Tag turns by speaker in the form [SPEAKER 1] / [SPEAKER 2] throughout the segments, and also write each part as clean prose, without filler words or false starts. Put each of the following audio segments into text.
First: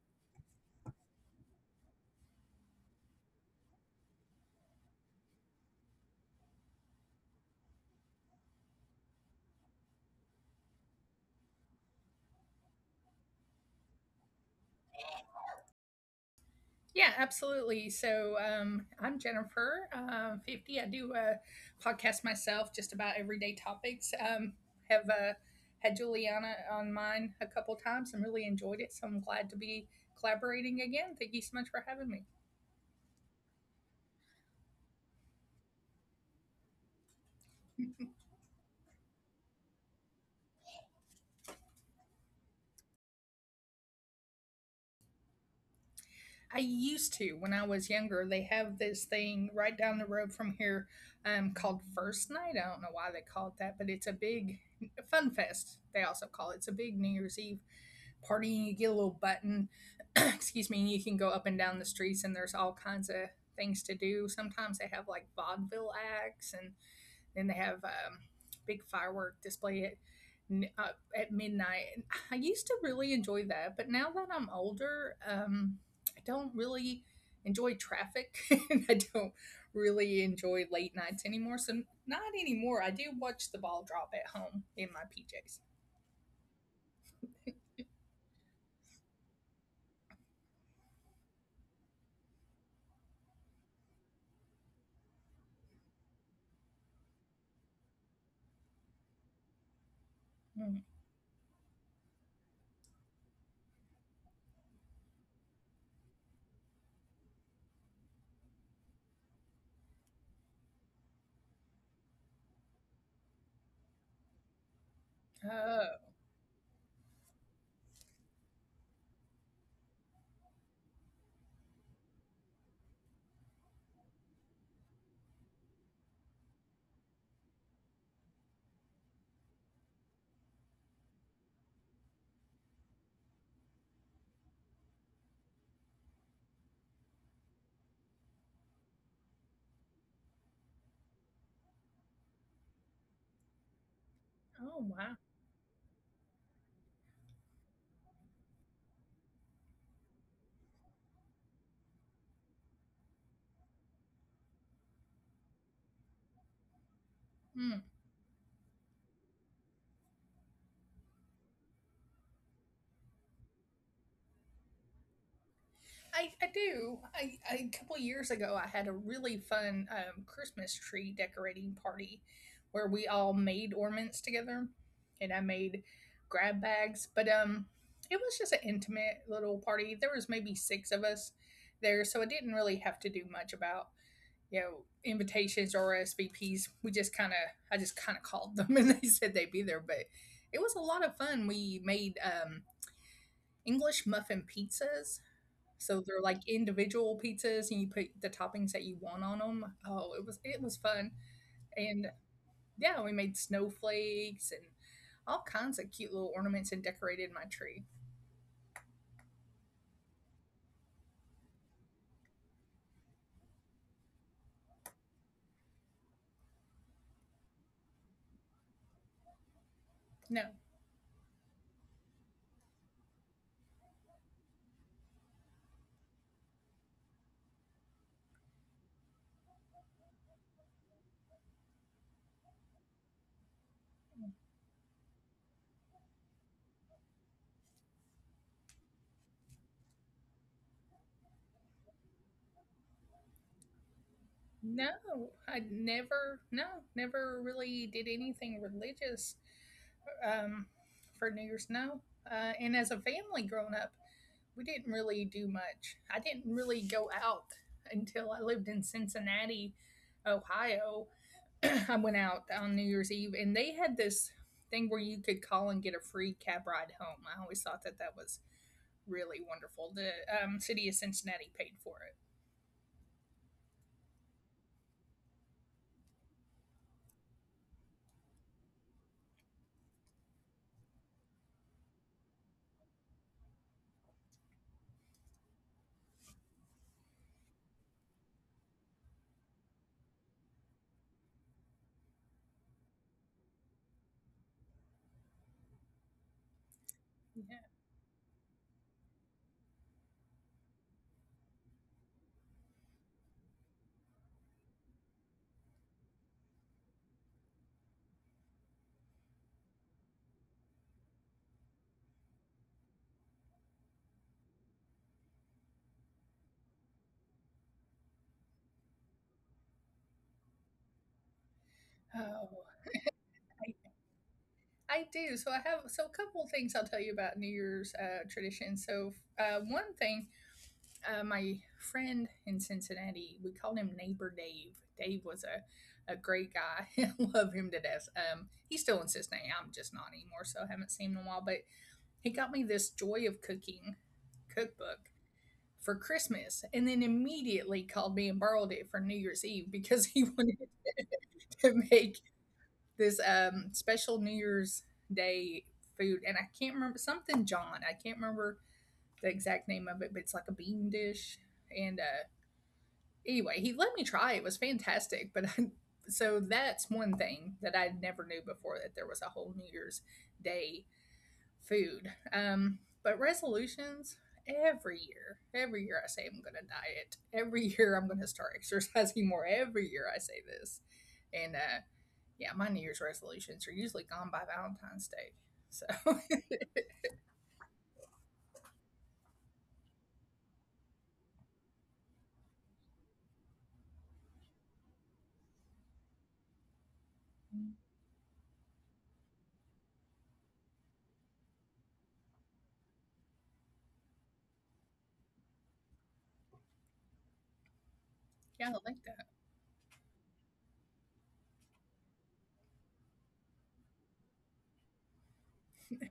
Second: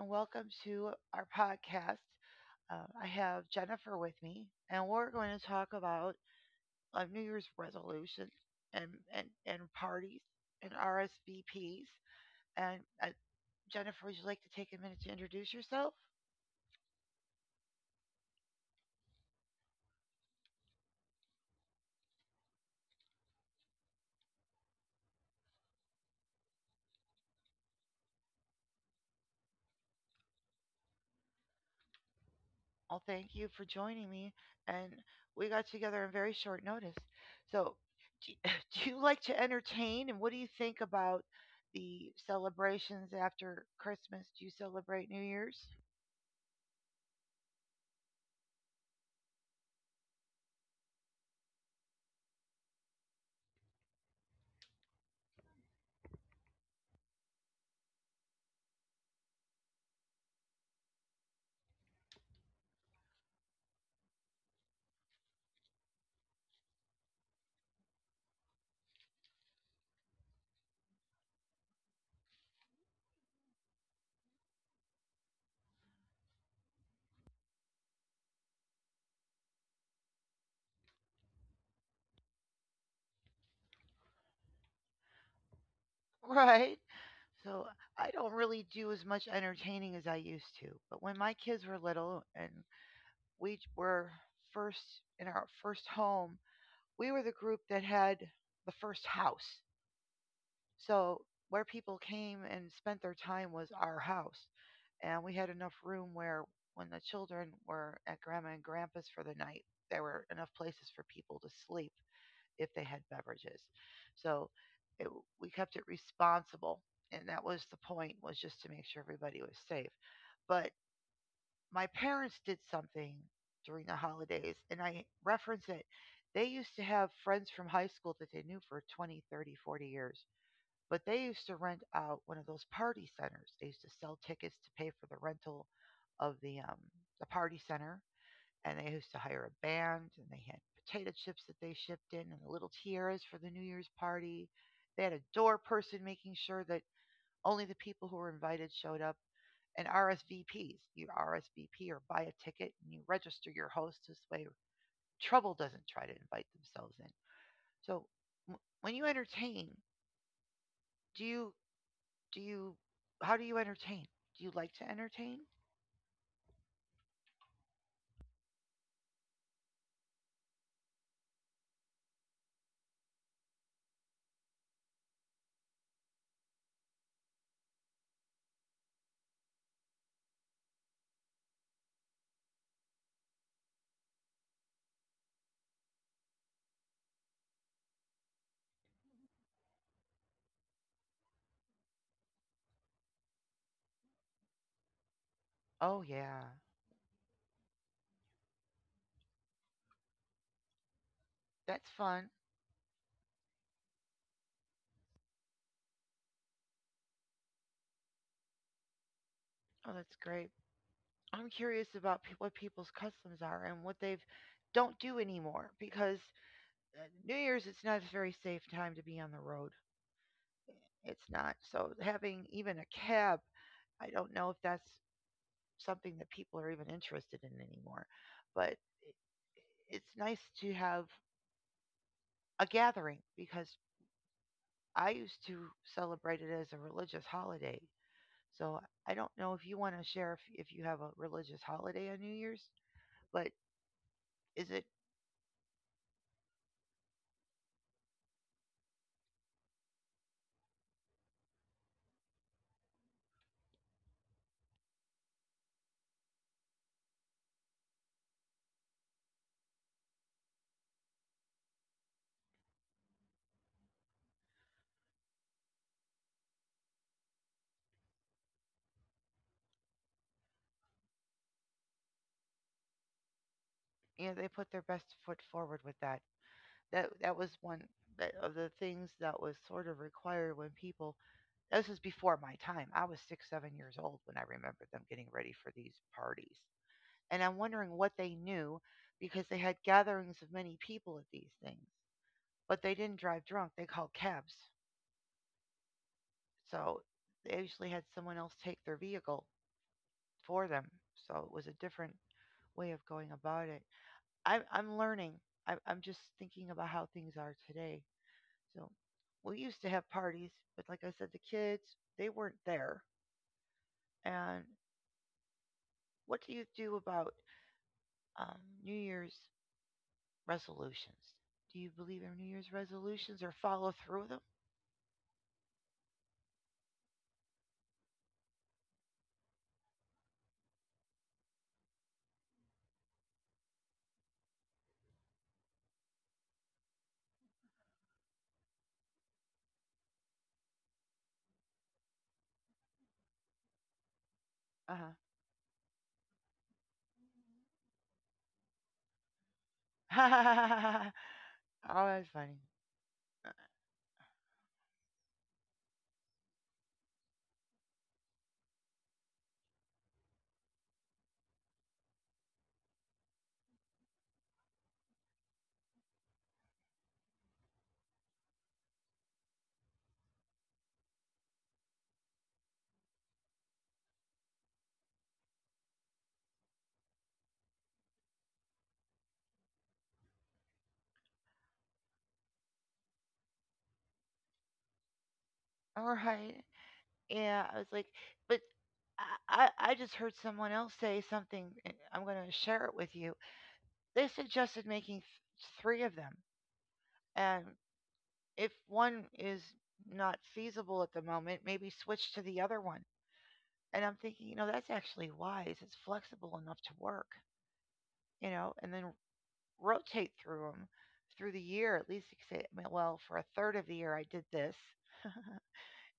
[SPEAKER 1] and welcome to our podcast. I have Jennifer with me, and we're going to talk about New Year's resolutions and, and parties and RSVPs. And Jennifer, would you like to take a minute to introduce yourself?
[SPEAKER 2] Yeah, absolutely. So I'm Jennifer, 50. I do a podcast myself just about everyday topics. Have had Juliana on mine a couple times and really enjoyed it. So I'm glad to be collaborating again. Thank you so much for having me.
[SPEAKER 1] Well, thank you for joining me. And we got together on very short notice. So, do, you, do you like to entertain? And what do you think about the celebrations after Christmas? Do you celebrate New Year's?
[SPEAKER 2] I used to, when I was younger, they have this thing right down the road from here called First Night. I don't know why they call it that, but it's a big fun fest, they also call it. It's a big New Year's Eve partying. You get a little button, excuse me, and you can go up and down the streets, and there's all kinds of things to do. Sometimes they have like vaudeville acts, and then they have big firework display uh, at midnight. And I used to really enjoy that, but now that I'm older, I don't really enjoy traffic, and I don't really enjoy late nights anymore. So not anymore. I do watch the ball drop at home in my PJs.
[SPEAKER 1] Right. So, I don't really do as much entertaining as I used to. But when my kids were little and we were first in our first home, we were the group that had the first house.
[SPEAKER 2] Mm.
[SPEAKER 1] So where people came and spent their time was our house. And we had enough room where when the children were at grandma and grandpa's for the night, there were enough places for people to sleep if they had beverages. So it, we kept it
[SPEAKER 2] Oh.
[SPEAKER 1] responsible. And that was the point, was just to make sure everybody was safe. But my parents did something during the holidays and I reference it. They used to have friends from high school that they knew for 20, 30, 40 years, but they used to rent out one of those party centers. They used to sell tickets to pay for the rental of the party center, and they used to hire a band, and they had potato chips that they shipped in, and the little tiaras for the New Year's party.
[SPEAKER 2] Oh,
[SPEAKER 1] They had
[SPEAKER 2] wow.
[SPEAKER 1] a door person making sure that only the people who were invited showed up, and RSVPs. You RSVP or buy a ticket, and you register your host this way. Trouble doesn't try to invite themselves in.
[SPEAKER 2] Hmm.
[SPEAKER 1] So, when you entertain, do you Do you how do you entertain? Do you like to entertain?
[SPEAKER 2] I do. I a couple years ago, I had a really fun Christmas tree decorating party where we all made ornaments together, and I made grab bags. But it was just an intimate little party. There was maybe six of us there, so I didn't really have to do much about, you know, invitations or SVPs. We just kind of I just kind of called them, and they said they'd be there. But it was a lot of fun. We made um, English muffin pizzas,
[SPEAKER 1] Oh
[SPEAKER 2] so they're
[SPEAKER 1] yeah.
[SPEAKER 2] like individual pizzas, and you put the toppings that you want on them. Oh, it was fun,
[SPEAKER 1] That's
[SPEAKER 2] and
[SPEAKER 1] fun.
[SPEAKER 2] yeah, we made snowflakes and all kinds of cute little ornaments and decorated my tree.
[SPEAKER 1] Oh, that's great. I'm curious about what people's customs are and what they've don't do anymore, because New Year's, it's not a very safe time to be on the road.
[SPEAKER 2] No,
[SPEAKER 1] It's not. So having even a cab, I don't know if that's something that people are even interested in anymore. But it's nice to have a gathering, because I used to celebrate it as a religious holiday. So I don't know if you want to share, if you have a religious holiday on New Year's, but is it?
[SPEAKER 2] No, I never, no, never really did anything religious um, for New Year's. No, and as a family growing up, we didn't really do much. I didn't really go out until I lived in Cincinnati, Ohio. I went out on New Year's Eve and they had this thing where you could call and get a free cab ride home. I always thought that that was really wonderful. The city of Cincinnati paid for it.
[SPEAKER 1] You know, they put their best foot forward with that. That was one that, of the things that was sort of required when people. This was before my time. I was six seven years old when I remember them getting ready for these parties, and I'm wondering what they knew, because they had gatherings of many people at these things, but they didn't drive drunk. They called cabs, so they
[SPEAKER 2] Yeah.
[SPEAKER 1] usually had someone else take their vehicle for them. So it was a different way of going about it. I'm learning. I'm just thinking about how things are today. So we used to have parties, but like I said, the kids, they weren't there. And what do you do about um, New Year's resolutions? Do you believe in New Year's
[SPEAKER 2] Oh,
[SPEAKER 1] resolutions or
[SPEAKER 2] I,
[SPEAKER 1] follow through with them?
[SPEAKER 2] I do. So I have so a couple of things I'll tell you about New Year's tradition. So one thing, my friend in Cincinnati, we called him Neighbor Dave. Dave was a great guy. I love him to death. He still insists now. I'm just not anymore, so I haven't seen him in a while. But he got me this Joy of Cooking
[SPEAKER 1] Uh huh.
[SPEAKER 2] cookbook for Christmas and then immediately called me and borrowed it for New Year's Eve because he wanted
[SPEAKER 1] Oh,
[SPEAKER 2] to
[SPEAKER 1] that's
[SPEAKER 2] make
[SPEAKER 1] funny.
[SPEAKER 2] this special New Year's Day food. And I can't remember something John. I can't remember the exact name of it, but it's like a bean dish. And anyway, he let me try. It was fantastic. But I, so that's one thing that I never knew before that there was a whole New Year's Day food. But resolutions every year I say I'm going to diet. Every year I'm going to start exercising more. Every year I say this, and yeah, my New Year's resolutions are usually gone by Valentine's Day. So
[SPEAKER 1] All right. Yeah, I was like, but I just heard someone else say something. And I'm going to share it with you. They suggested making three of them, and if one is not feasible at the moment, maybe switch to the other one. And I'm thinking, that's actually wise. It's flexible enough to work,
[SPEAKER 2] yeah, I
[SPEAKER 1] and
[SPEAKER 2] don't
[SPEAKER 1] then
[SPEAKER 2] like that.
[SPEAKER 1] rotate through them through the year. At least you could say, "Well, for a third of the year, I did this.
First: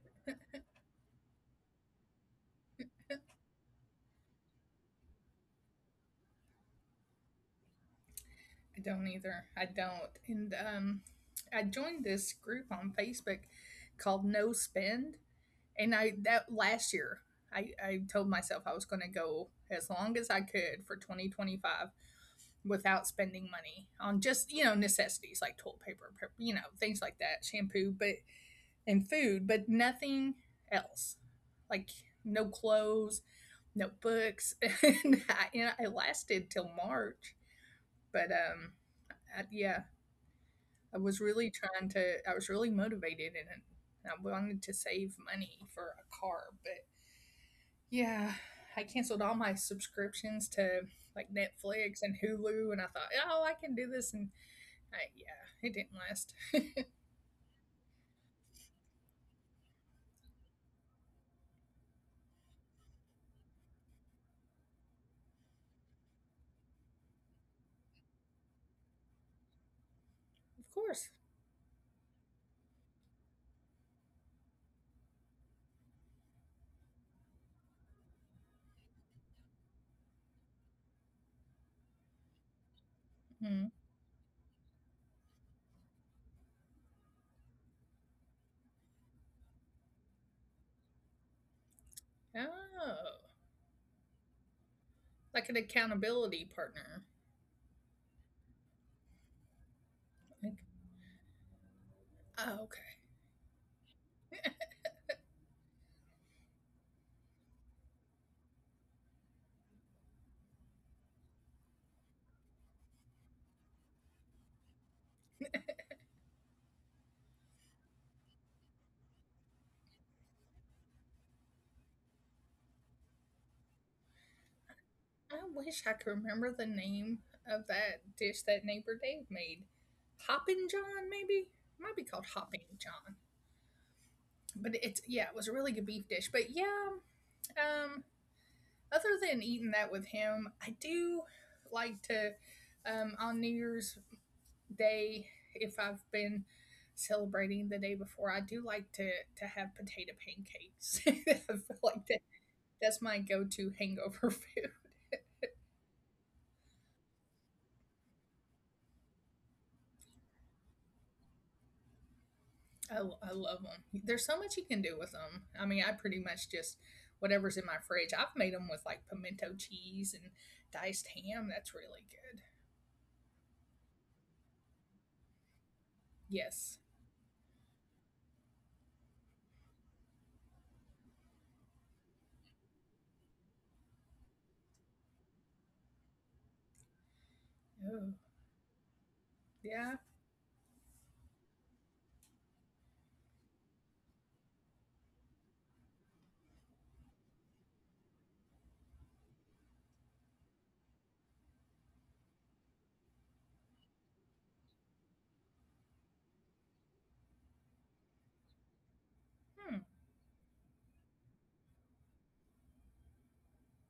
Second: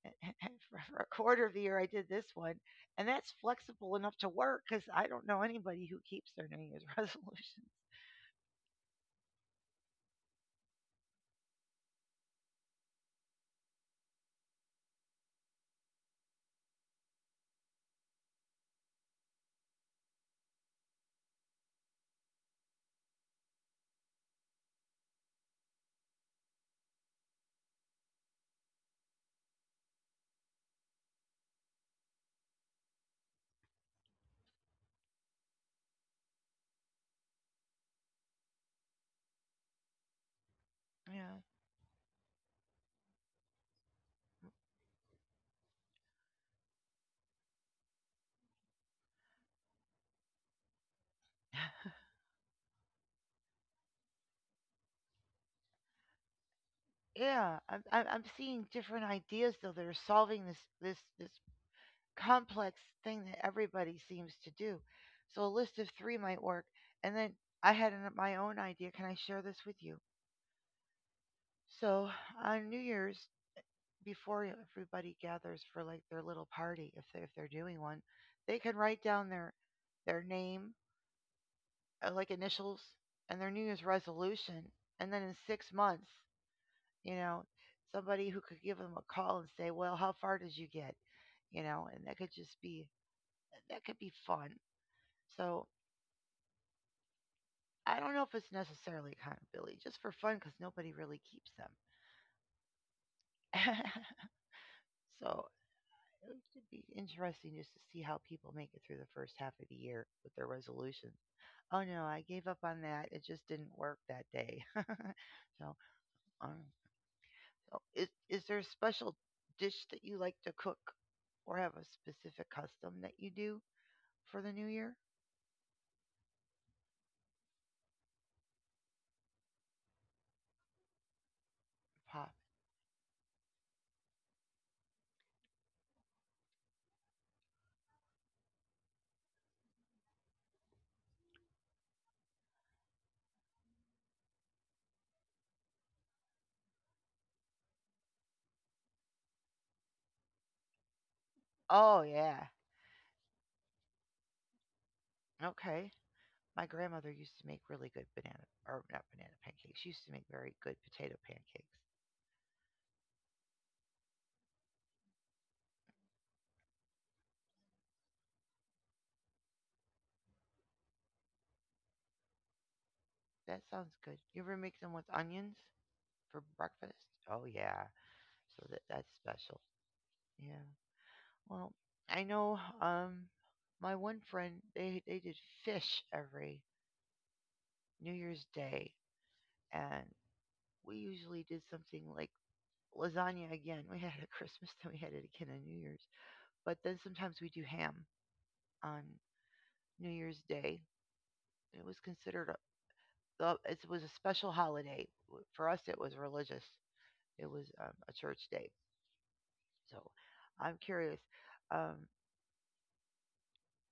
[SPEAKER 1] For a quarter of the year, I did this one. And that's flexible enough to work, because I don't know anybody who keeps their New Year's resolution."
[SPEAKER 2] I don't either. I don't. And I joined this group on Facebook called No Spend, and I that last year I told myself I was going to go as long as I could for 2025 without spending money on just, you know, necessities like toilet paper, you know, things like that, shampoo, but and food but nothing else like no clothes, no books, and I, you know, it lasted till March, but I, yeah, I was
[SPEAKER 1] Yeah.
[SPEAKER 2] really trying to, I was really motivated, and I wanted to save money for a car, but yeah, I canceled all my subscriptions to like Netflix and Hulu, and I thought, oh, I can do this in I, yeah, it didn't last.
[SPEAKER 1] Yeah, I'm seeing different ideas though that are solving this complex thing that everybody seems to do. So a list of three might work. And then I had my own idea. Can I share this with you?
[SPEAKER 2] Of course.
[SPEAKER 1] So on New Year's, before everybody gathers for like their little party, if they're doing one, they can write down their name, like initials, and their New
[SPEAKER 2] Hmm.
[SPEAKER 1] Year's resolution. And then in 6 months, you know, somebody who could give them a call and say, "Well, how far did you get?" And
[SPEAKER 2] Oh,
[SPEAKER 1] that could be fun. So
[SPEAKER 2] like an accountability partner.
[SPEAKER 1] I don't know if it's necessarily accountability, just for fun, because
[SPEAKER 2] Like,
[SPEAKER 1] nobody really keeps them.
[SPEAKER 2] oh, okay.
[SPEAKER 1] So it would be interesting just to see how people make it through the first half of the year with their resolutions. Oh no, I gave up on that. It just didn't work that day. so, um, so is there a special dish that you like to cook, or have a specific custom that you do for the new year?
[SPEAKER 2] I wish I could remember the name of that dish that neighbor Dave made. Hoppin' John, maybe? It might be called
[SPEAKER 1] Pop.
[SPEAKER 2] Hoppin' John. But it's, yeah, it was a really good beef dish. Um, other than eating that with him, I do like to on New Year's day if I've been celebrating the day before, I do like to have potato pancakes. I feel
[SPEAKER 1] Oh
[SPEAKER 2] like that
[SPEAKER 1] yeah.
[SPEAKER 2] that's my go-to hangover food.
[SPEAKER 1] Okay. My grandmother used to make really good banana, or not banana pancakes. She used to make very good potato pancakes.
[SPEAKER 2] I love them. There's so much you can do with them. I mean, I pretty much just whatever's in my fridge. I've made them with like pimento cheese and diced ham. That's really good.
[SPEAKER 1] That sounds good. You ever make them with onions for
[SPEAKER 2] Yes.
[SPEAKER 1] breakfast? Oh yeah. So that's special. Yeah. Well, I know my one friend, they did fish every New
[SPEAKER 2] Oh,
[SPEAKER 1] Year's Day,
[SPEAKER 2] yeah.
[SPEAKER 1] and we usually did something like lasagna again. We had it at Christmas, then we had it again on New Year's. But then sometimes we do ham on New Year's Day. It was considered a, it was a special holiday. For us, it was religious. It was a church day.
[SPEAKER 2] Hmm.
[SPEAKER 1] So I'm curious, um,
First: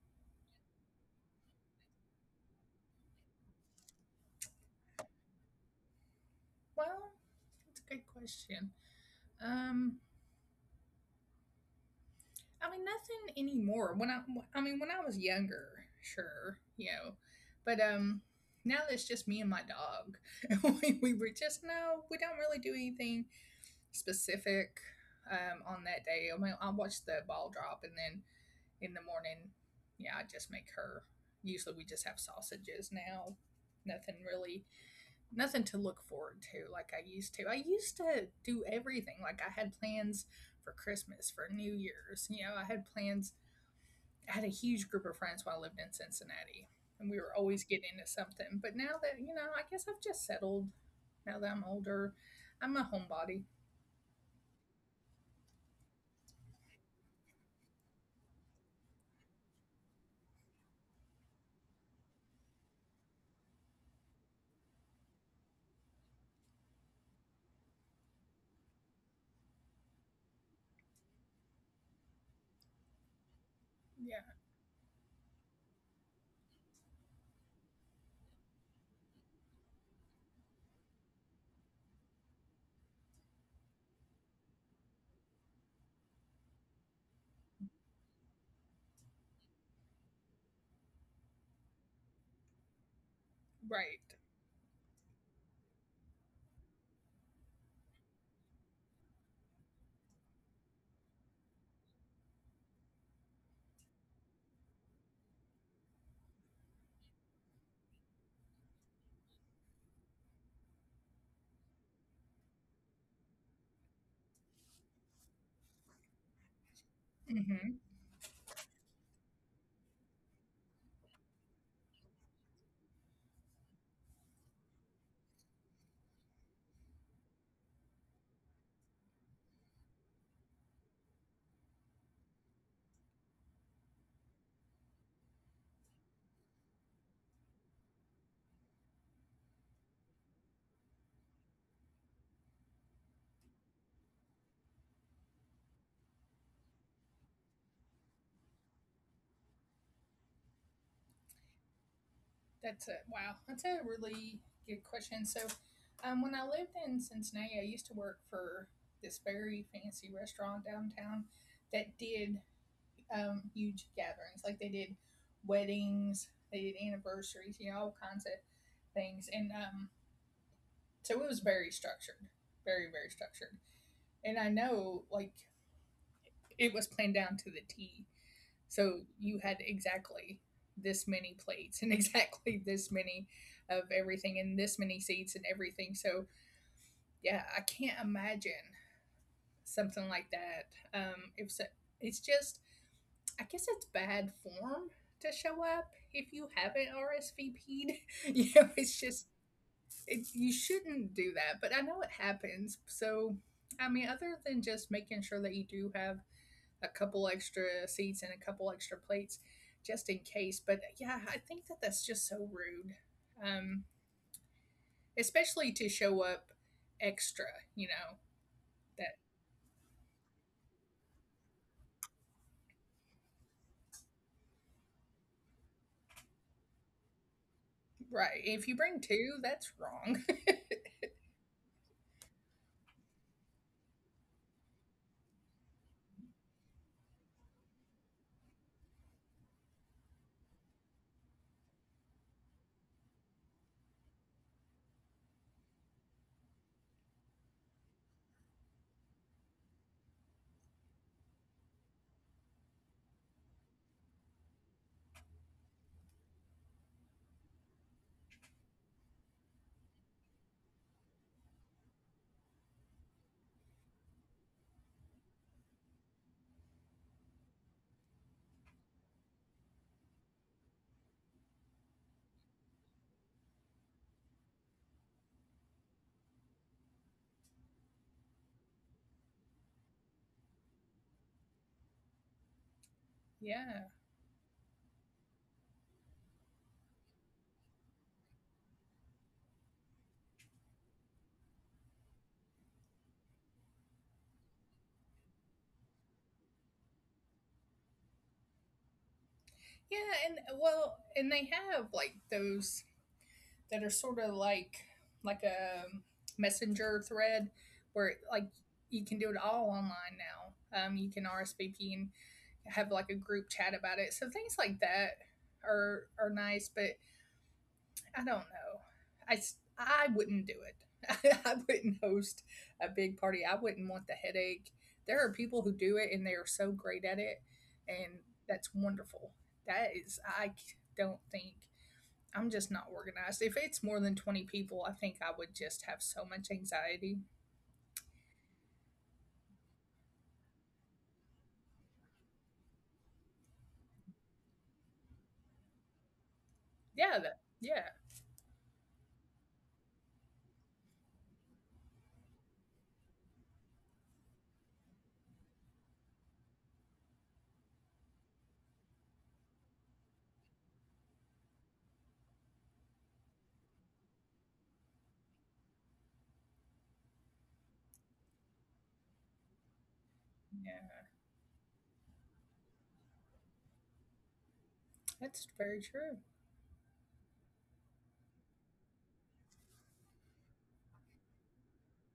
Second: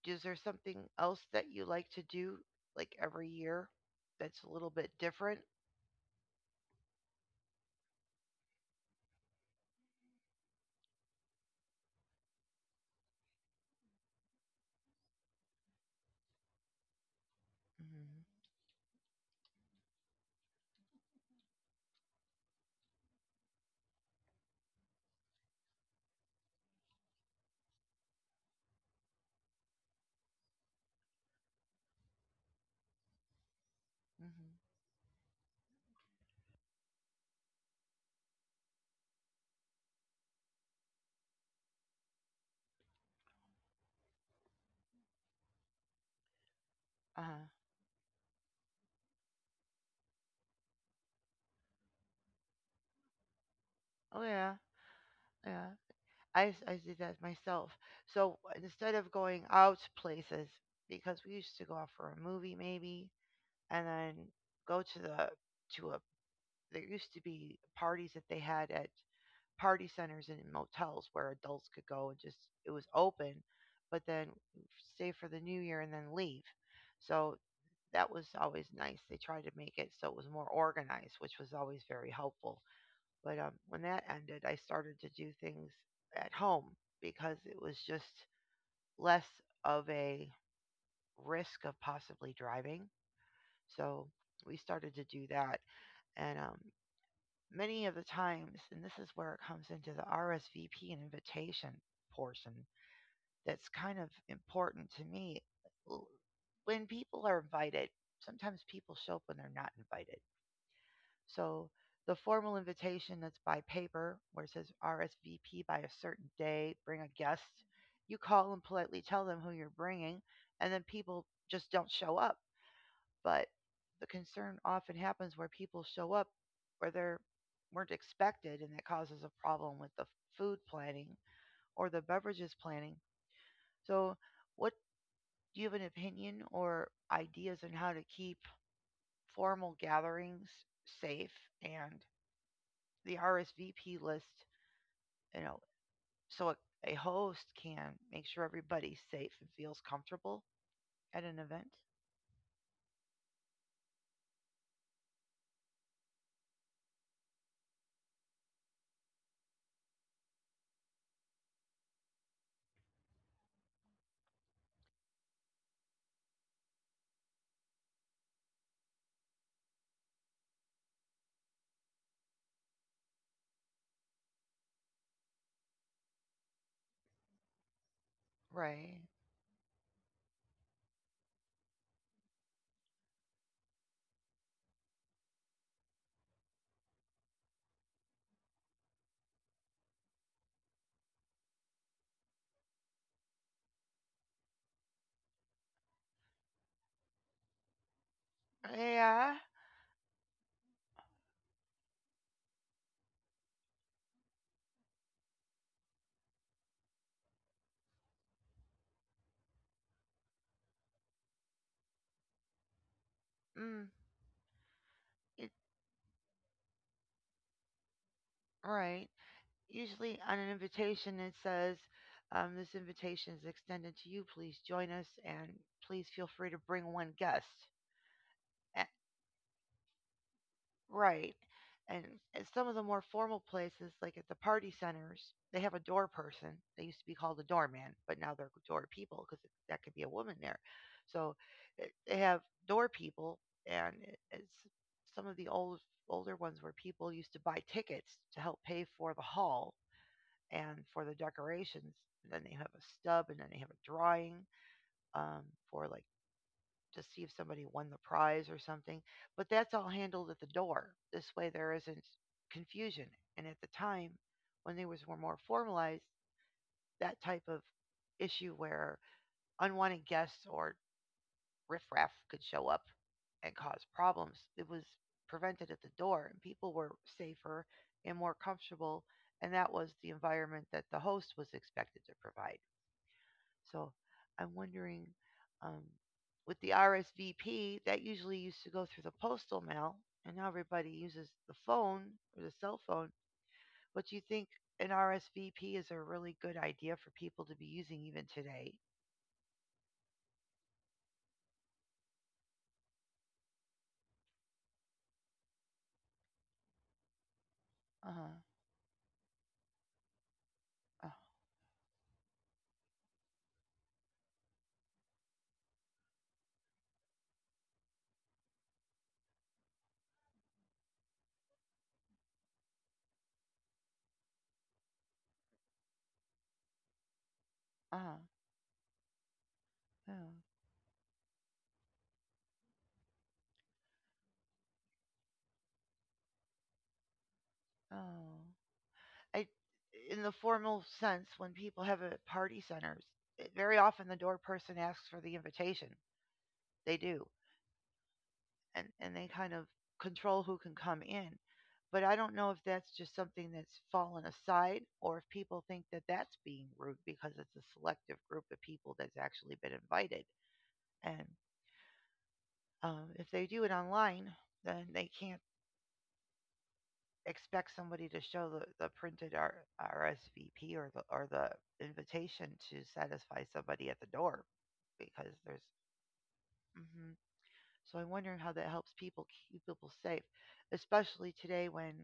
[SPEAKER 1] is there something else that you like to do, like every year, that's a little bit different?
[SPEAKER 2] Well, that's a good question. Um, I mean, nothing anymore. I mean, when I was younger, sure, you know, but
[SPEAKER 1] Mm-hmm.
[SPEAKER 2] now that's just me and my dog. We were just no, we don't really do anything specific on that day. I mean, I watch the ball drop, and then in the morning, yeah, I just make her. Usually, we just have sausages now. Nothing
[SPEAKER 1] Mm-hmm.
[SPEAKER 2] really nothing to look forward to like I used to. I used to do everything. Like I had plans for Christmas, for New Year's. You know, I had plans. I had a huge group of friends when I lived in Cincinnati, and we were
[SPEAKER 1] Uh-huh.
[SPEAKER 2] always getting into something. But now that, you know, I guess I've just settled now that I'm older. I'm a homebody.
[SPEAKER 1] Oh yeah, yeah. I did that myself. So instead of going out places, because we used to go out for a movie maybe, and then go to the to a there used to be parties that they had at party centers and in motels where adults could go, and just it was open, but
[SPEAKER 2] Yeah,
[SPEAKER 1] then stay for the new year and then leave. So that was always nice. They tried to make it so it was more organized, which was always very helpful. But when that ended, I started to do things at home, because it was just less of a risk of possibly driving.
[SPEAKER 2] right.
[SPEAKER 1] So we started to do that, and many of the times, and this is where it comes into the RSVP and invitation portion that's kind of important to me. When people are invited, sometimes people show up when they're not invited. So the formal invitation that's by paper, where it says RSVP by a certain day, bring a guest,
[SPEAKER 2] Hmm.
[SPEAKER 1] you call and politely tell them who you're bringing, and then people just don't show up, but the concern often happens where people show up where they weren't expected, and that causes a problem with the food planning or the beverages planning. So, what, do you have an opinion or ideas on how to keep formal gatherings safe and the RSVP list, you know, so a host can make sure everybody's safe and feels comfortable at an event?
[SPEAKER 2] That's it. Wow. That's a really good question. So, when I lived in Cincinnati, I used to work for this very fancy restaurant downtown that did huge gatherings. Like they did weddings, they did anniversaries, you know, all kinds of things. And so it was very structured, very structured. And I know like it was planned down to the T. So
[SPEAKER 1] Right.
[SPEAKER 2] you had exactly this many plates and exactly this many of everything and this many seats and everything. So yeah, I can't imagine something like that. If so, it's just I guess it's bad form to show up if you haven't RSVP'd. You know, it's just
[SPEAKER 1] Yeah.
[SPEAKER 2] it, you shouldn't do that, but I know it happens. So, I mean, other than just making sure that you do have a couple extra seats and a couple extra plates just in case, but yeah, I think that that's just so rude. Um,
[SPEAKER 1] Mm, it,
[SPEAKER 2] especially to show up extra, you know.
[SPEAKER 1] right.
[SPEAKER 2] That
[SPEAKER 1] Usually on an invitation it says, this invitation is extended to you, please join us, and please feel free to bring one guest.
[SPEAKER 2] right. If you
[SPEAKER 1] A-
[SPEAKER 2] bring two, that's wrong.
[SPEAKER 1] right. And at some of the more formal places, like at the party centers, they have a door person. They used to be called a doorman, but now they're door people, because that could be a woman there. So they have door people. And it's some of the older ones where people used to buy tickets to help pay for the hall and for the decorations. And then they have a stub, and then they have a drawing, um, for like to see if somebody won the prize or something. But that's all handled at the door. This way, there isn't confusion. And at the time, when they was were more formalized, that type of issue where unwanted guests or riffraff could show up and cause problems, it was prevented at the door, and people were safer and more comfortable. And that was the environment that the host was expected to provide.
[SPEAKER 2] Yeah.
[SPEAKER 1] So I'm wondering, um, with the RSVP, that usually used to go through the postal mail, and now everybody uses the phone or the cell phone. But do you think an RSVP is a really good idea for people to be using even today?
[SPEAKER 2] Yeah, and well, and they have like those that are sort of like a messenger thread where
[SPEAKER 1] Uh huh.
[SPEAKER 2] like you can do it all online now. You
[SPEAKER 1] Uh
[SPEAKER 2] can RSVP and have like a group chat about it. So things like that are nice, but I don't know. I wouldn't do it. I wouldn't host a big party. I wouldn't want the headache. There are people who do it and they are so great at it, and
[SPEAKER 1] huh.
[SPEAKER 2] that's wonderful. That is,
[SPEAKER 1] Oh.
[SPEAKER 2] don't think I'm just not organized. If it's more than 20 people, I think I would just have so much anxiety.
[SPEAKER 1] Oh. I, in the formal sense, when people have a party centers, very often the door person asks for the invitation. They
[SPEAKER 2] Yeah,
[SPEAKER 1] do.
[SPEAKER 2] that, yeah,
[SPEAKER 1] And they kind of control who can come in. But I don't know if that's just something that's fallen aside or if people think that that's being rude because it's a selective group of people that's actually been invited. And if they do it online, then they can't expect somebody to show the printed
[SPEAKER 2] yeah.
[SPEAKER 1] RSVP or the invitation to satisfy somebody at the door because
[SPEAKER 2] That's
[SPEAKER 1] there's.
[SPEAKER 2] very true.
[SPEAKER 1] Hmm. So I'm wondering how that helps people keep people safe, especially today when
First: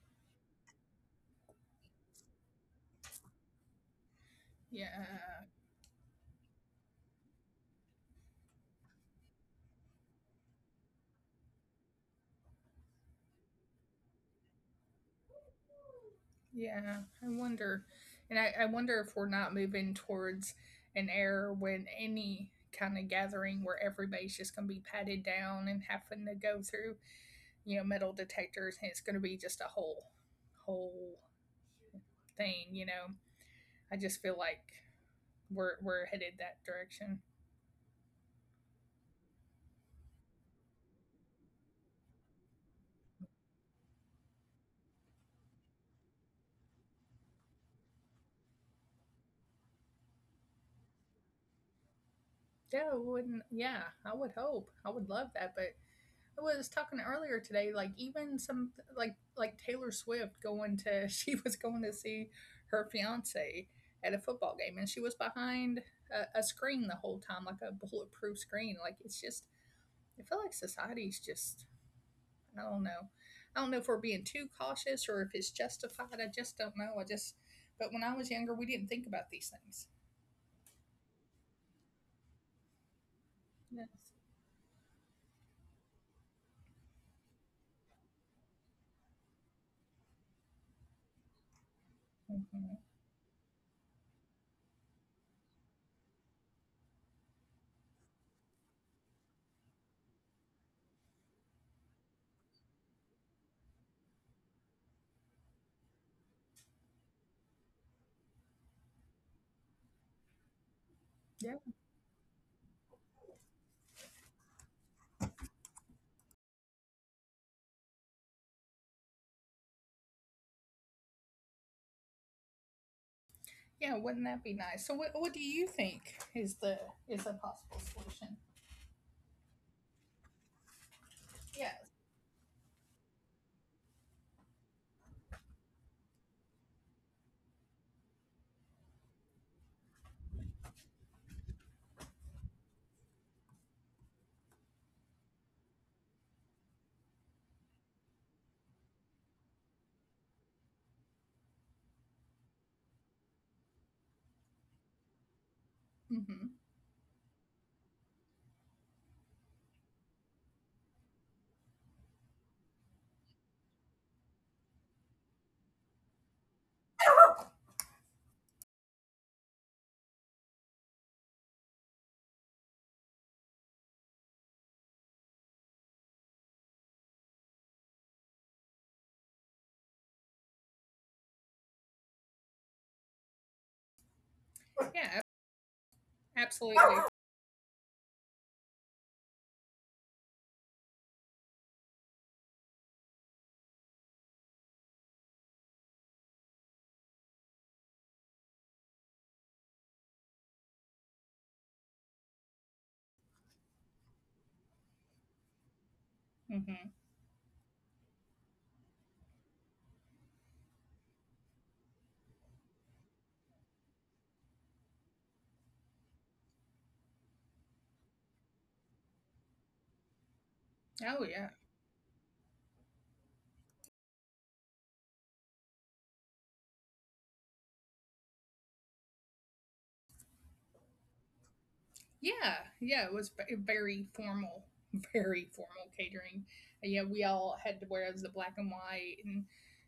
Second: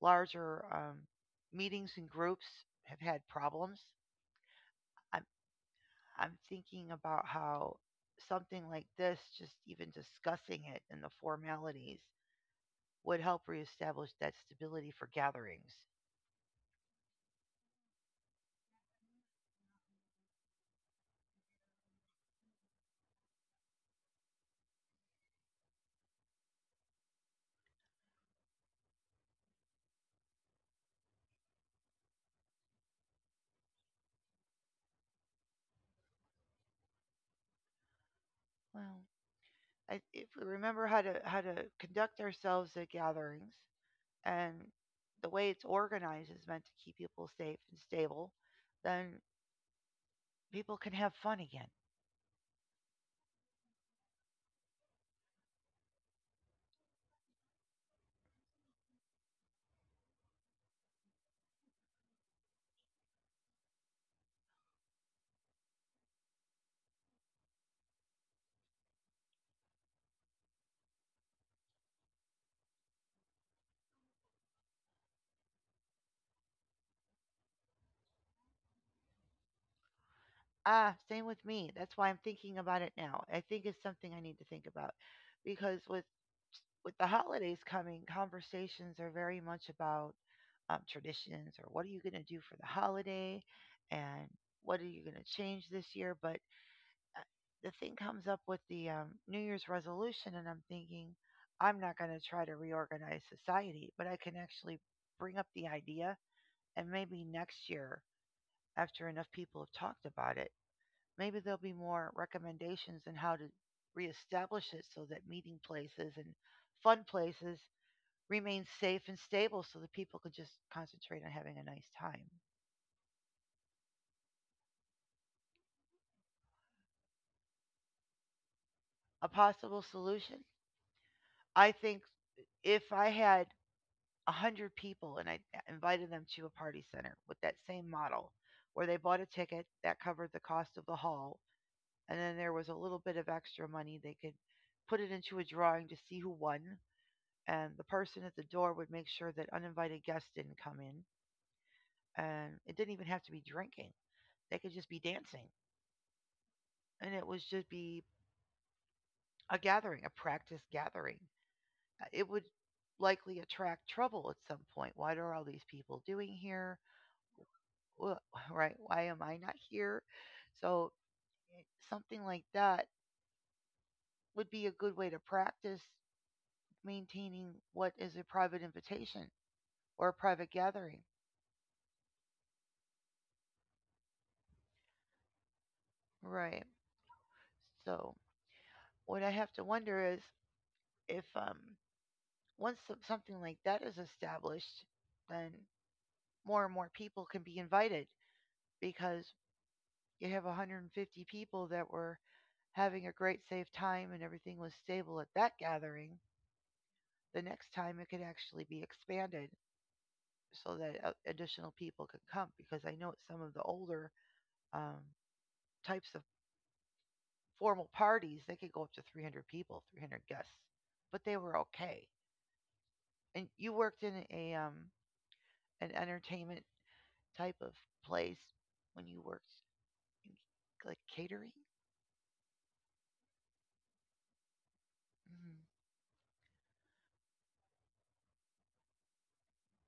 [SPEAKER 1] larger meetings and groups have had problems.
[SPEAKER 2] Yeah.
[SPEAKER 1] I'm I'm thinking about how something like this, just even discussing it and the formalities, would help reestablish that stability for gatherings.
[SPEAKER 2] Yeah, I wonder, I wonder if we're not moving towards an era when any kind of gathering where everybody's just going to be patted down and having to go through, you know, metal detectors, and it's going to be just a whole thing. You know, I just feel like we're headed that direction.
[SPEAKER 1] Well, I, if we remember how to conduct ourselves at gatherings and the way it's organized is meant to keep people safe and stable, then people can have fun again.
[SPEAKER 2] Yeah, I wouldn't. Yeah, I would hope. I would love that. But I was talking earlier today, like even some like Taylor Swift going to she was going to see her fiance at a football game, and she was behind a screen the whole time, like a bulletproof screen. Like it's just, I feel like society's just, I don't know. I don't know if we're being too cautious or if it's justified. I just don't know. I just, but when I was younger, we didn't think about these things.
[SPEAKER 1] Ah, same with me. That's why I'm thinking about it now. I think it's
[SPEAKER 2] Yes.
[SPEAKER 1] something I need to think about because with the holidays coming, conversations are very much about traditions or what are you going to do for the
[SPEAKER 2] Mhm.
[SPEAKER 1] holiday, and what are you going to change this year. But uh, the thing comes up with the New Year's resolution, and I'm thinking I'm not going to try to reorganize society, but I can actually bring up the idea, and maybe next year, after enough people have talked about it, maybe there'll be more recommendations on how to reestablish it so that meeting places and fun places remain safe and stable so that people could just concentrate on having a nice time.
[SPEAKER 2] Yeah, wouldn't that be nice? So, what do you think is the is a possible solution?
[SPEAKER 1] A possible solution? I
[SPEAKER 2] Yes.
[SPEAKER 1] think if I had a 100 people and I invited them to a party center with that same model where they bought a ticket that covered the cost of the hall and then there was a little bit of extra money, they could put it into a drawing to see who won, and the person at the door would make sure that uninvited guests didn't come in. And it didn't even have to be drinking, they could just be dancing.
[SPEAKER 2] Hmm.
[SPEAKER 1] And it would just be a gathering, a practice gathering. It would likely attract trouble at some point. What are all these people doing here? Wha- Right? Why am I not here? So, eh, something like that would be a good way to practice maintaining what is a private invitation or a private gathering.
[SPEAKER 2] Yeah,
[SPEAKER 1] Right.
[SPEAKER 2] absolutely.
[SPEAKER 1] So, what I have to wonder is if once something like that is established, then more and more people can be invited because you have 150 people that were having a great safe time and everything was stable at that gathering.
[SPEAKER 2] Hmm.
[SPEAKER 1] The next time it could actually be expanded so that additional people could come because I know at some of the older um, types of formal parties, they could go up to 300 people, 300 guests, but
[SPEAKER 2] Oh
[SPEAKER 1] they
[SPEAKER 2] yeah,
[SPEAKER 1] were okay. And you worked in a an entertainment type of place when you worked in like catering?
[SPEAKER 2] yeah, yeah. It was very formal, very formal catering. Yeah, we all had to wear the black and white, and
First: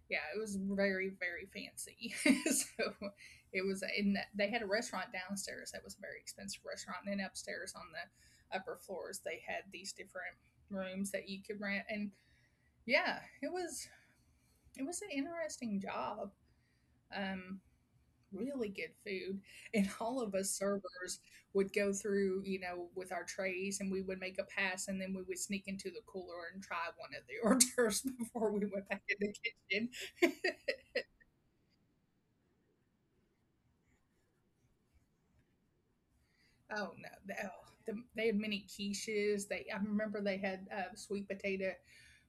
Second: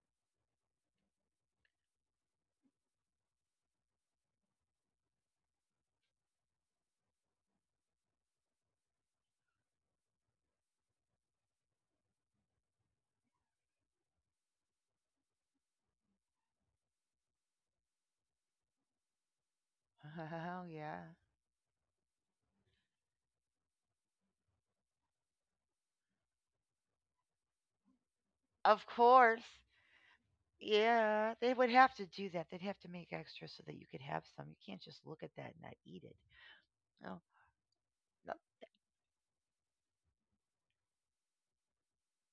[SPEAKER 2] yeah, it was very fancy. So it was in they had a restaurant downstairs that was a very expensive restaurant, and then upstairs on the upper floors they had these different rooms that you could rent and yeah, it was an interesting job. Um, Really good food, and all of us
[SPEAKER 1] Mm-hmm. Oh, yeah.
[SPEAKER 2] servers would go through, with our trays, and we would make a pass, and then we would sneak into the cooler and try one of the hors d'oeuvres before we
[SPEAKER 1] Of
[SPEAKER 2] went back in the
[SPEAKER 1] course.
[SPEAKER 2] kitchen.
[SPEAKER 1] Yeah, they would have to do that. They'd have to make extra so that you could have some. You can't just look at that and not eat it.
[SPEAKER 2] Oh no,
[SPEAKER 1] Oh,
[SPEAKER 2] they
[SPEAKER 1] no.
[SPEAKER 2] had many quiches. They I remember they had sweet potato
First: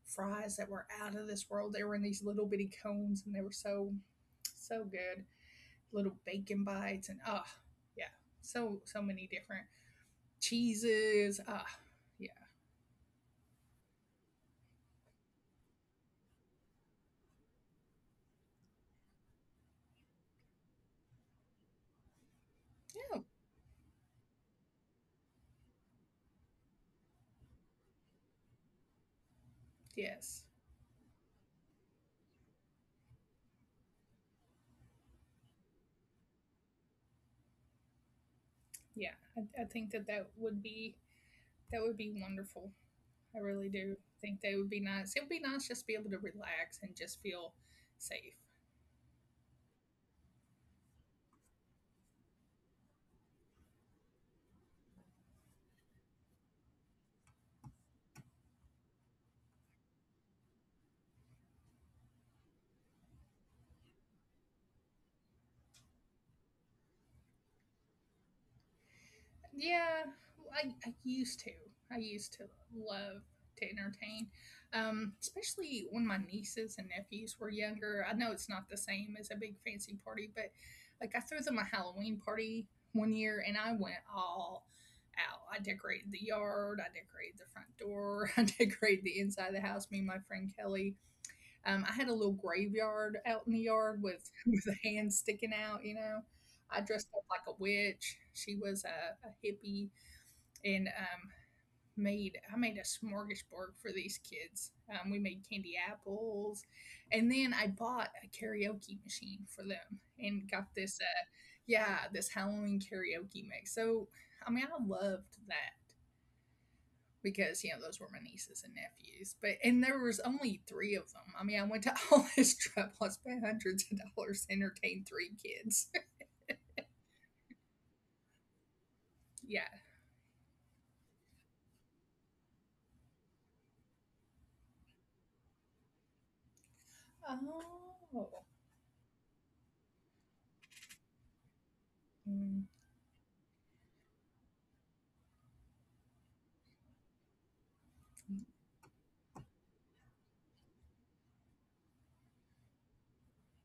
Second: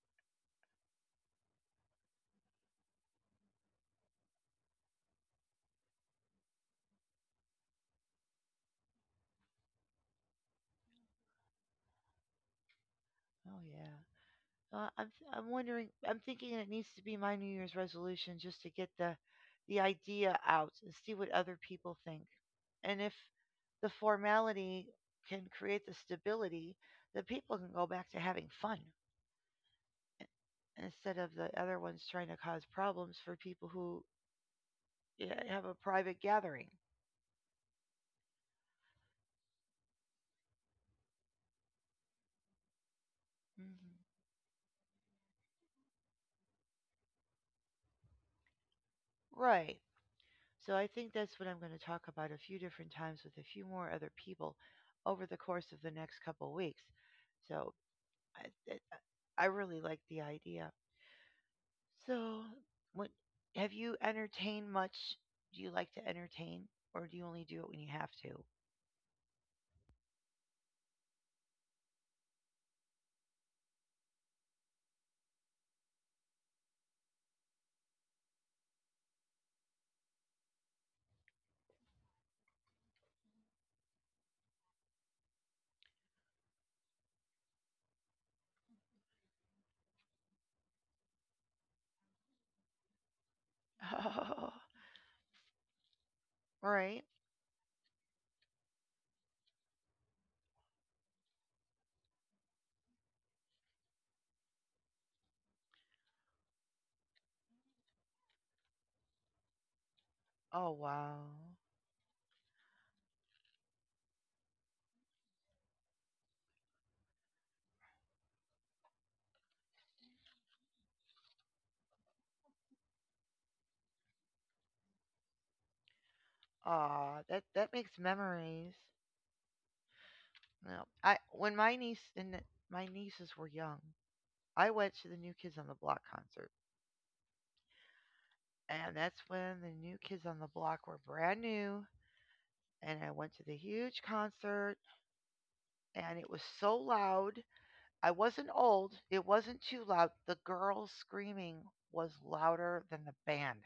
[SPEAKER 2] fries that were out of this world. They were in these little bitty cones, and they were so good. Little bacon bites and yeah, so many different cheeses. Oh, yeah,
[SPEAKER 1] Oh, yeah. I'm wondering. I'm thinking it needs to be my New Year's resolution just to get the idea out and see what other people think, and if
[SPEAKER 2] yeah,
[SPEAKER 1] the formality can create the stability, that people can go back to having fun i-
[SPEAKER 2] yes,
[SPEAKER 1] instead of the other ones trying to cause problems for people who, yeah, have a private gathering.
[SPEAKER 2] yeah. I think that that would be wonderful. I really do
[SPEAKER 1] Hmm.
[SPEAKER 2] think that would be nice. It would be nice just to be able to relax and just feel safe.
[SPEAKER 1] Right. So I think that's what I'm going to talk about a few different times with a few more other people over the course of the next couple weeks. So I, I really like the idea. So, what have you entertained much? Do you like to entertain, or do you only do it when you have to?
[SPEAKER 2] Yeah, well, I used to. I used to love to entertain, especially when my nieces and nephews were younger. I know it's not the same as a big fancy party, but like I threw them a Halloween party one year and I went all out. I decorated the yard, I decorated the front door, I decorated the inside of the house, me and my friend Kelly. I had a little graveyard out in the yard with with a hand sticking out. You know, I
[SPEAKER 1] Right.
[SPEAKER 2] dressed up like a witch. She was a hippie, and made I made a smorgasbord for these kids. We made candy apples, and then I bought a karaoke machine for them and got
[SPEAKER 1] Oh
[SPEAKER 2] this.
[SPEAKER 1] wow.
[SPEAKER 2] Yeah, this Halloween karaoke mix. So I mean, I loved that because you know those were my nieces and nephews. But and there was only three of them. I mean, I went to all this trouble. I spent hundreds of dollars to entertain three kids.
[SPEAKER 1] Ah, that that makes memories.
[SPEAKER 2] Yeah.
[SPEAKER 1] No, I when my niece and my nieces were young, I went to the New Kids on the Block concert,
[SPEAKER 2] Oh.
[SPEAKER 1] and that's when the New Kids on the Block were brand new.
[SPEAKER 2] Mm.
[SPEAKER 1] And I went to the huge concert, and it was so loud, I wasn't old. It wasn't too loud. The girl screaming was louder than the band.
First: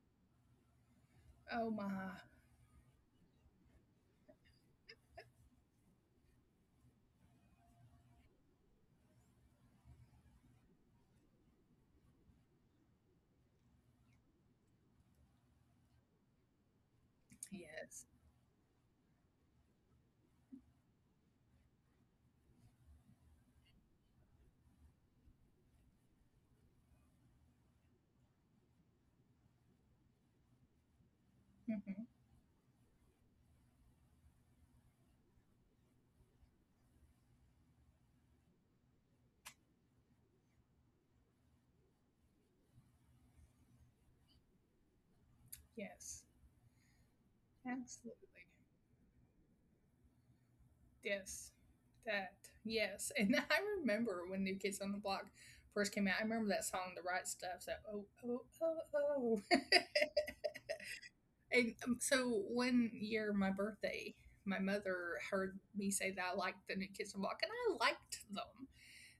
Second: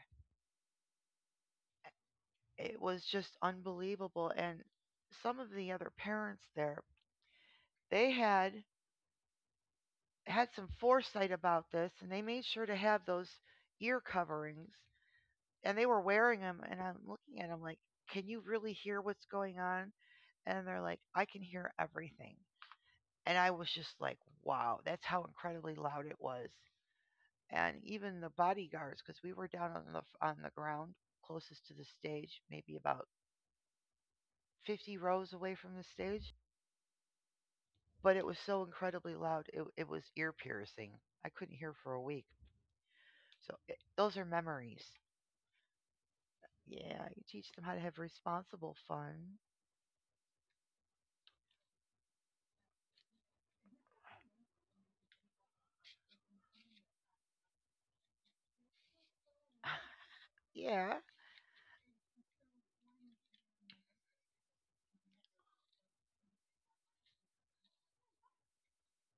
[SPEAKER 2] Oh my.
[SPEAKER 1] It was just unbelievable. And some of the other parents there, they had had some foresight about this and they made sure to have those ear coverings and they were wearing them. And I'm looking at them like,
[SPEAKER 2] Yes.
[SPEAKER 1] can you really hear what's going on? And they're like, I can hear everything. And I was just like, wow, that's how incredibly loud it was. And even the bodyguards, because we were down on the on the ground closest to the
[SPEAKER 2] Hmm.
[SPEAKER 1] stage maybe about 50 rows away from the stage, but it was so incredibly loud, it was ear piercing. I couldn't hear for a week. So those are memories.
[SPEAKER 2] Yes.
[SPEAKER 1] Yeah, you teach them how to have
[SPEAKER 2] Absolutely.
[SPEAKER 1] responsible fun.
[SPEAKER 2] Yes. That. Yes. And I remember when New Kids on the Block first came out. I remember that song, The Right Stuff. So oh oh oh oh.
[SPEAKER 1] Yeah.
[SPEAKER 2] And so one year, my birthday, my mother heard me say that I liked the New Kids on the Block, and I liked them.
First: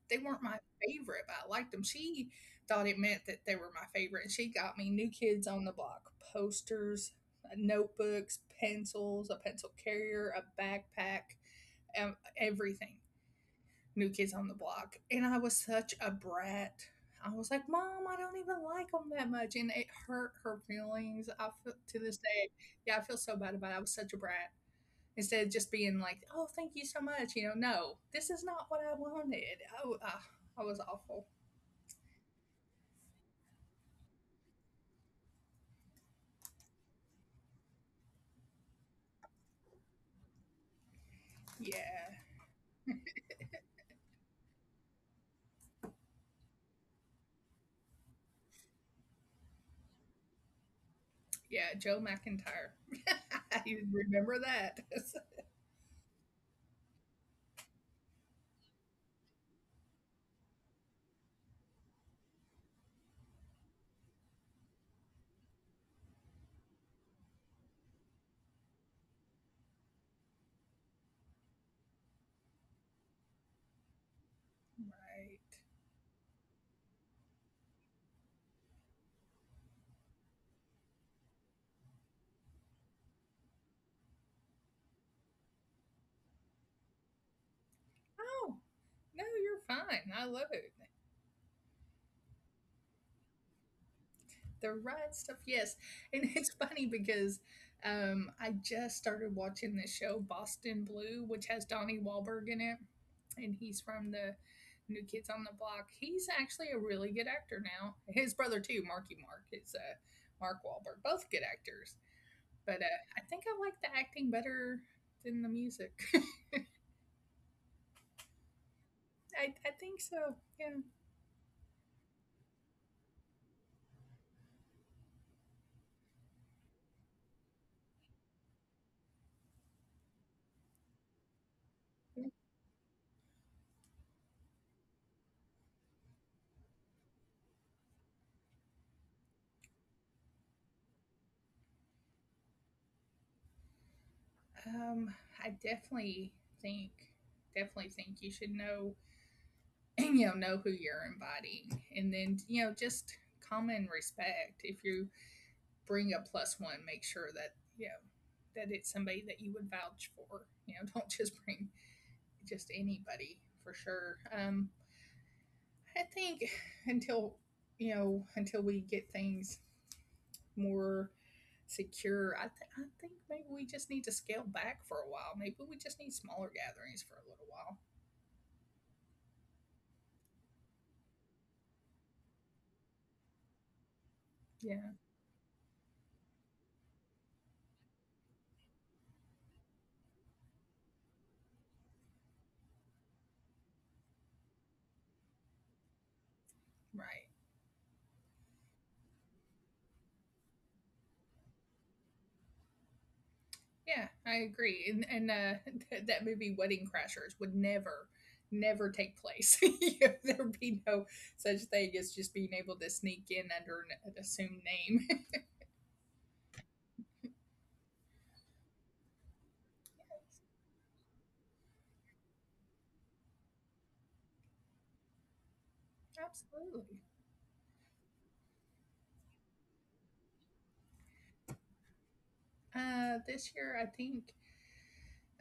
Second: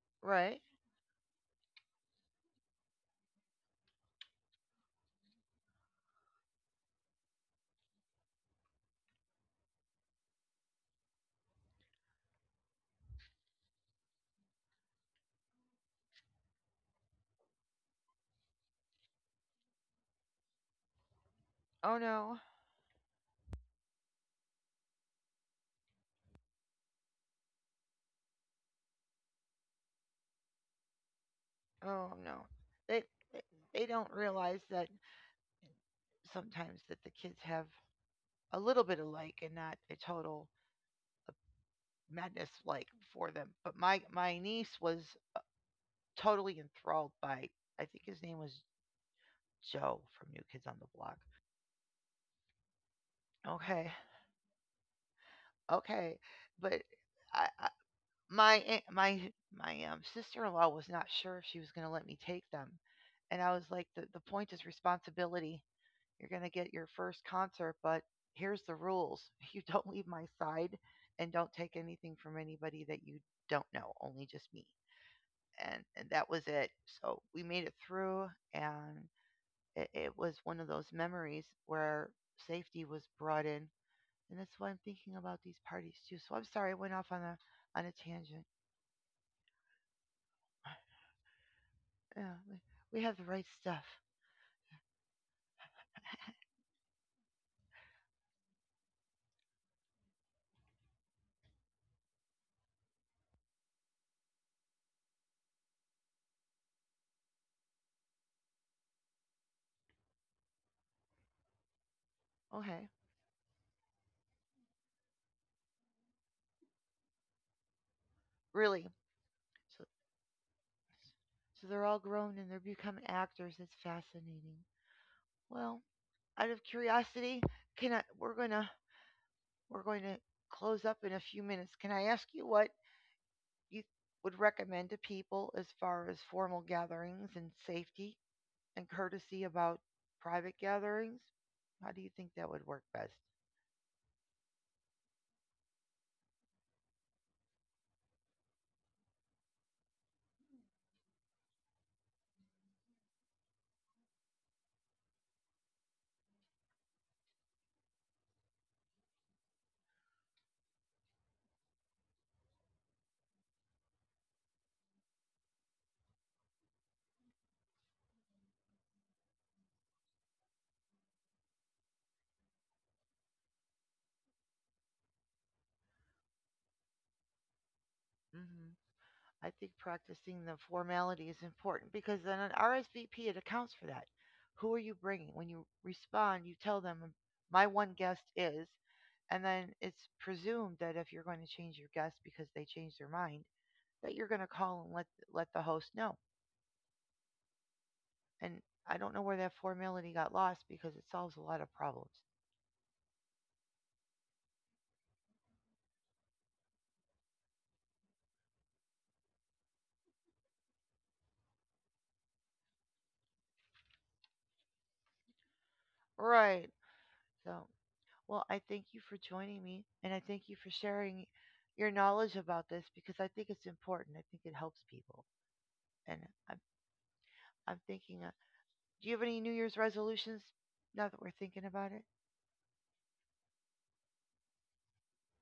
[SPEAKER 2] They weren't my
[SPEAKER 1] Right.
[SPEAKER 2] favorite, but I liked them. She thought it meant that they were my favorite, and she got me New Kids on the Block posters, notebooks, pencils, a pencil carrier, a backpack, everything. New Kids on the Block, and I was such a brat. I was like, "Mom, I don't even like them that much," and it hurt her feelings. I feel
[SPEAKER 1] Oh
[SPEAKER 2] to this
[SPEAKER 1] no.
[SPEAKER 2] day, yeah, I feel so bad about it. I was such a brat. Instead of just being like, "Oh, thank you so much," you know, no, this is not what I wanted. Oh, I was awful.
[SPEAKER 1] Oh no, they they they don't realize that sometimes that the kids have a little bit of like and not a total
[SPEAKER 2] Yeah,
[SPEAKER 1] madness like for them. But my niece was uh, totally enthralled by, I think his name was Joe, from New Kids on the Block.
[SPEAKER 2] yeah, Joe McIntyre. You
[SPEAKER 1] Okay,
[SPEAKER 2] remember that. It's
[SPEAKER 1] okay, but I, my my sister-in-law was not sure if she was going to let me take them, and I was like, the point is responsibility. You're going to get your first concert, but here's the rules: you don't leave my side, and don't take anything from anybody that you don't know. Only just me.
[SPEAKER 2] like,
[SPEAKER 1] And that was it. So we made it through, and it was one of those memories where safety was brought in, and that's why I'm thinking about these parties too. So I'm sorry I went off on a tangent.
[SPEAKER 2] oh, no, you're fine. I love it.
[SPEAKER 1] Yeah, we- have the right stuff.
[SPEAKER 2] The right stuff, yes. And it's funny because I just started watching this show, Boston Blue, which has Donnie Wahlberg in it. And he's from the New Kids on the Block. He's actually a really good actor now. His brother, too, Marky Mark, is Mark Wahlberg. Both good actors. But
[SPEAKER 1] Okay,
[SPEAKER 2] I think I like the acting better than the music.
[SPEAKER 1] really.
[SPEAKER 2] I
[SPEAKER 1] So
[SPEAKER 2] think so, yeah.
[SPEAKER 1] so they're all grown and they're become actors. It's fascinating. Well, out of curiosity, can I? We're going to close up in a few minutes. Can I ask you what you would recommend to people as far as formal gatherings and safety and courtesy about private gatherings? How do you think that would work best?
[SPEAKER 2] Um, I definitely think, definitely think you should know you know who you're inviting, and then you know just common respect. If you bring a plus one, make sure that you know that it's somebody that you would vouch for, you know. Don't just bring just anybody, for sure. I think until you know until we get things more secure, I think maybe we just need to scale back for a while. Maybe we just need smaller gatherings for a little while.
[SPEAKER 1] Hmm. I think practicing the formality is important because then an RSVP, it accounts for that. Who are
[SPEAKER 2] Yeah,
[SPEAKER 1] you bringing? When you respond, you tell them my one guest is, and then it's presumed that if you're going to change your guest because they changed their mind, that you're going to call and let the host know.
[SPEAKER 2] right.
[SPEAKER 1] And I don't know where that formality got lost because it solves a lot of problems.
[SPEAKER 2] Yeah, I agree. And that movie Wedding Crashers would never, never take place. You know, there'd be no such thing as just being able to sneak in under an assumed name.
[SPEAKER 1] Right. So, well, I thank you for joining me and I thank you for sharing your knowledge about this because I think it's important. I think it helps people. And I'm,
[SPEAKER 2] Absolutely.
[SPEAKER 1] I'm thinking, do you have any New Year's resolutions now that we're thinking about it?
[SPEAKER 2] This year,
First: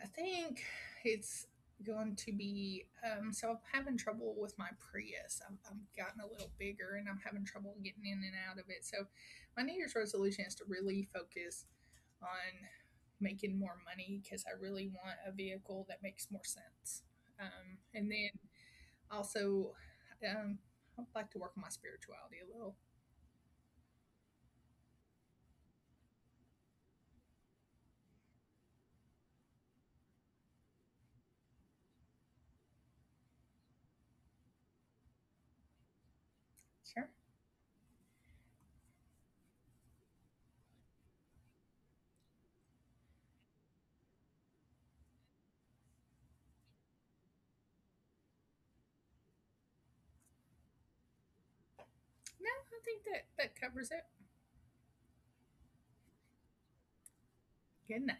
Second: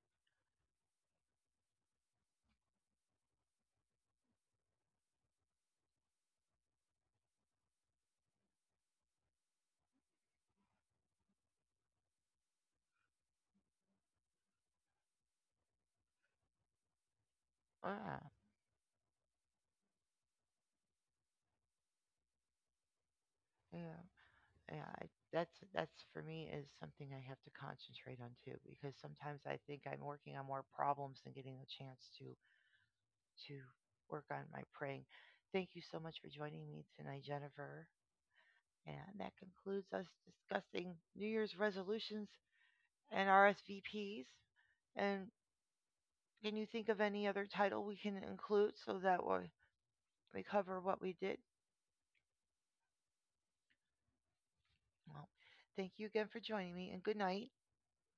[SPEAKER 2] I think it's going to be so I'm having trouble with my Prius. I'm gotten a little bigger and I'm having trouble getting in and out of it. So my New Year's resolution is to really focus on making more money because I really want a vehicle that makes more sense. And
[SPEAKER 1] Uh,
[SPEAKER 2] then also, um, I'd like to work on my spirituality a little.
[SPEAKER 1] yeah. Yeah. I, that's for me is something I have to concentrate on too because sometimes I think I'm working on more problems than getting a chance to work on my praying. Thank you so much for joining me
[SPEAKER 2] Sure.
[SPEAKER 1] tonight, Jennifer. And that concludes us discussing New Year's resolutions and RSVPs. And can you think of any other title we can include so that we cover what we did?
[SPEAKER 2] No, I think that that covers it.
[SPEAKER 1] Well, thank you again for joining me and good night.
[SPEAKER 2] Good enough.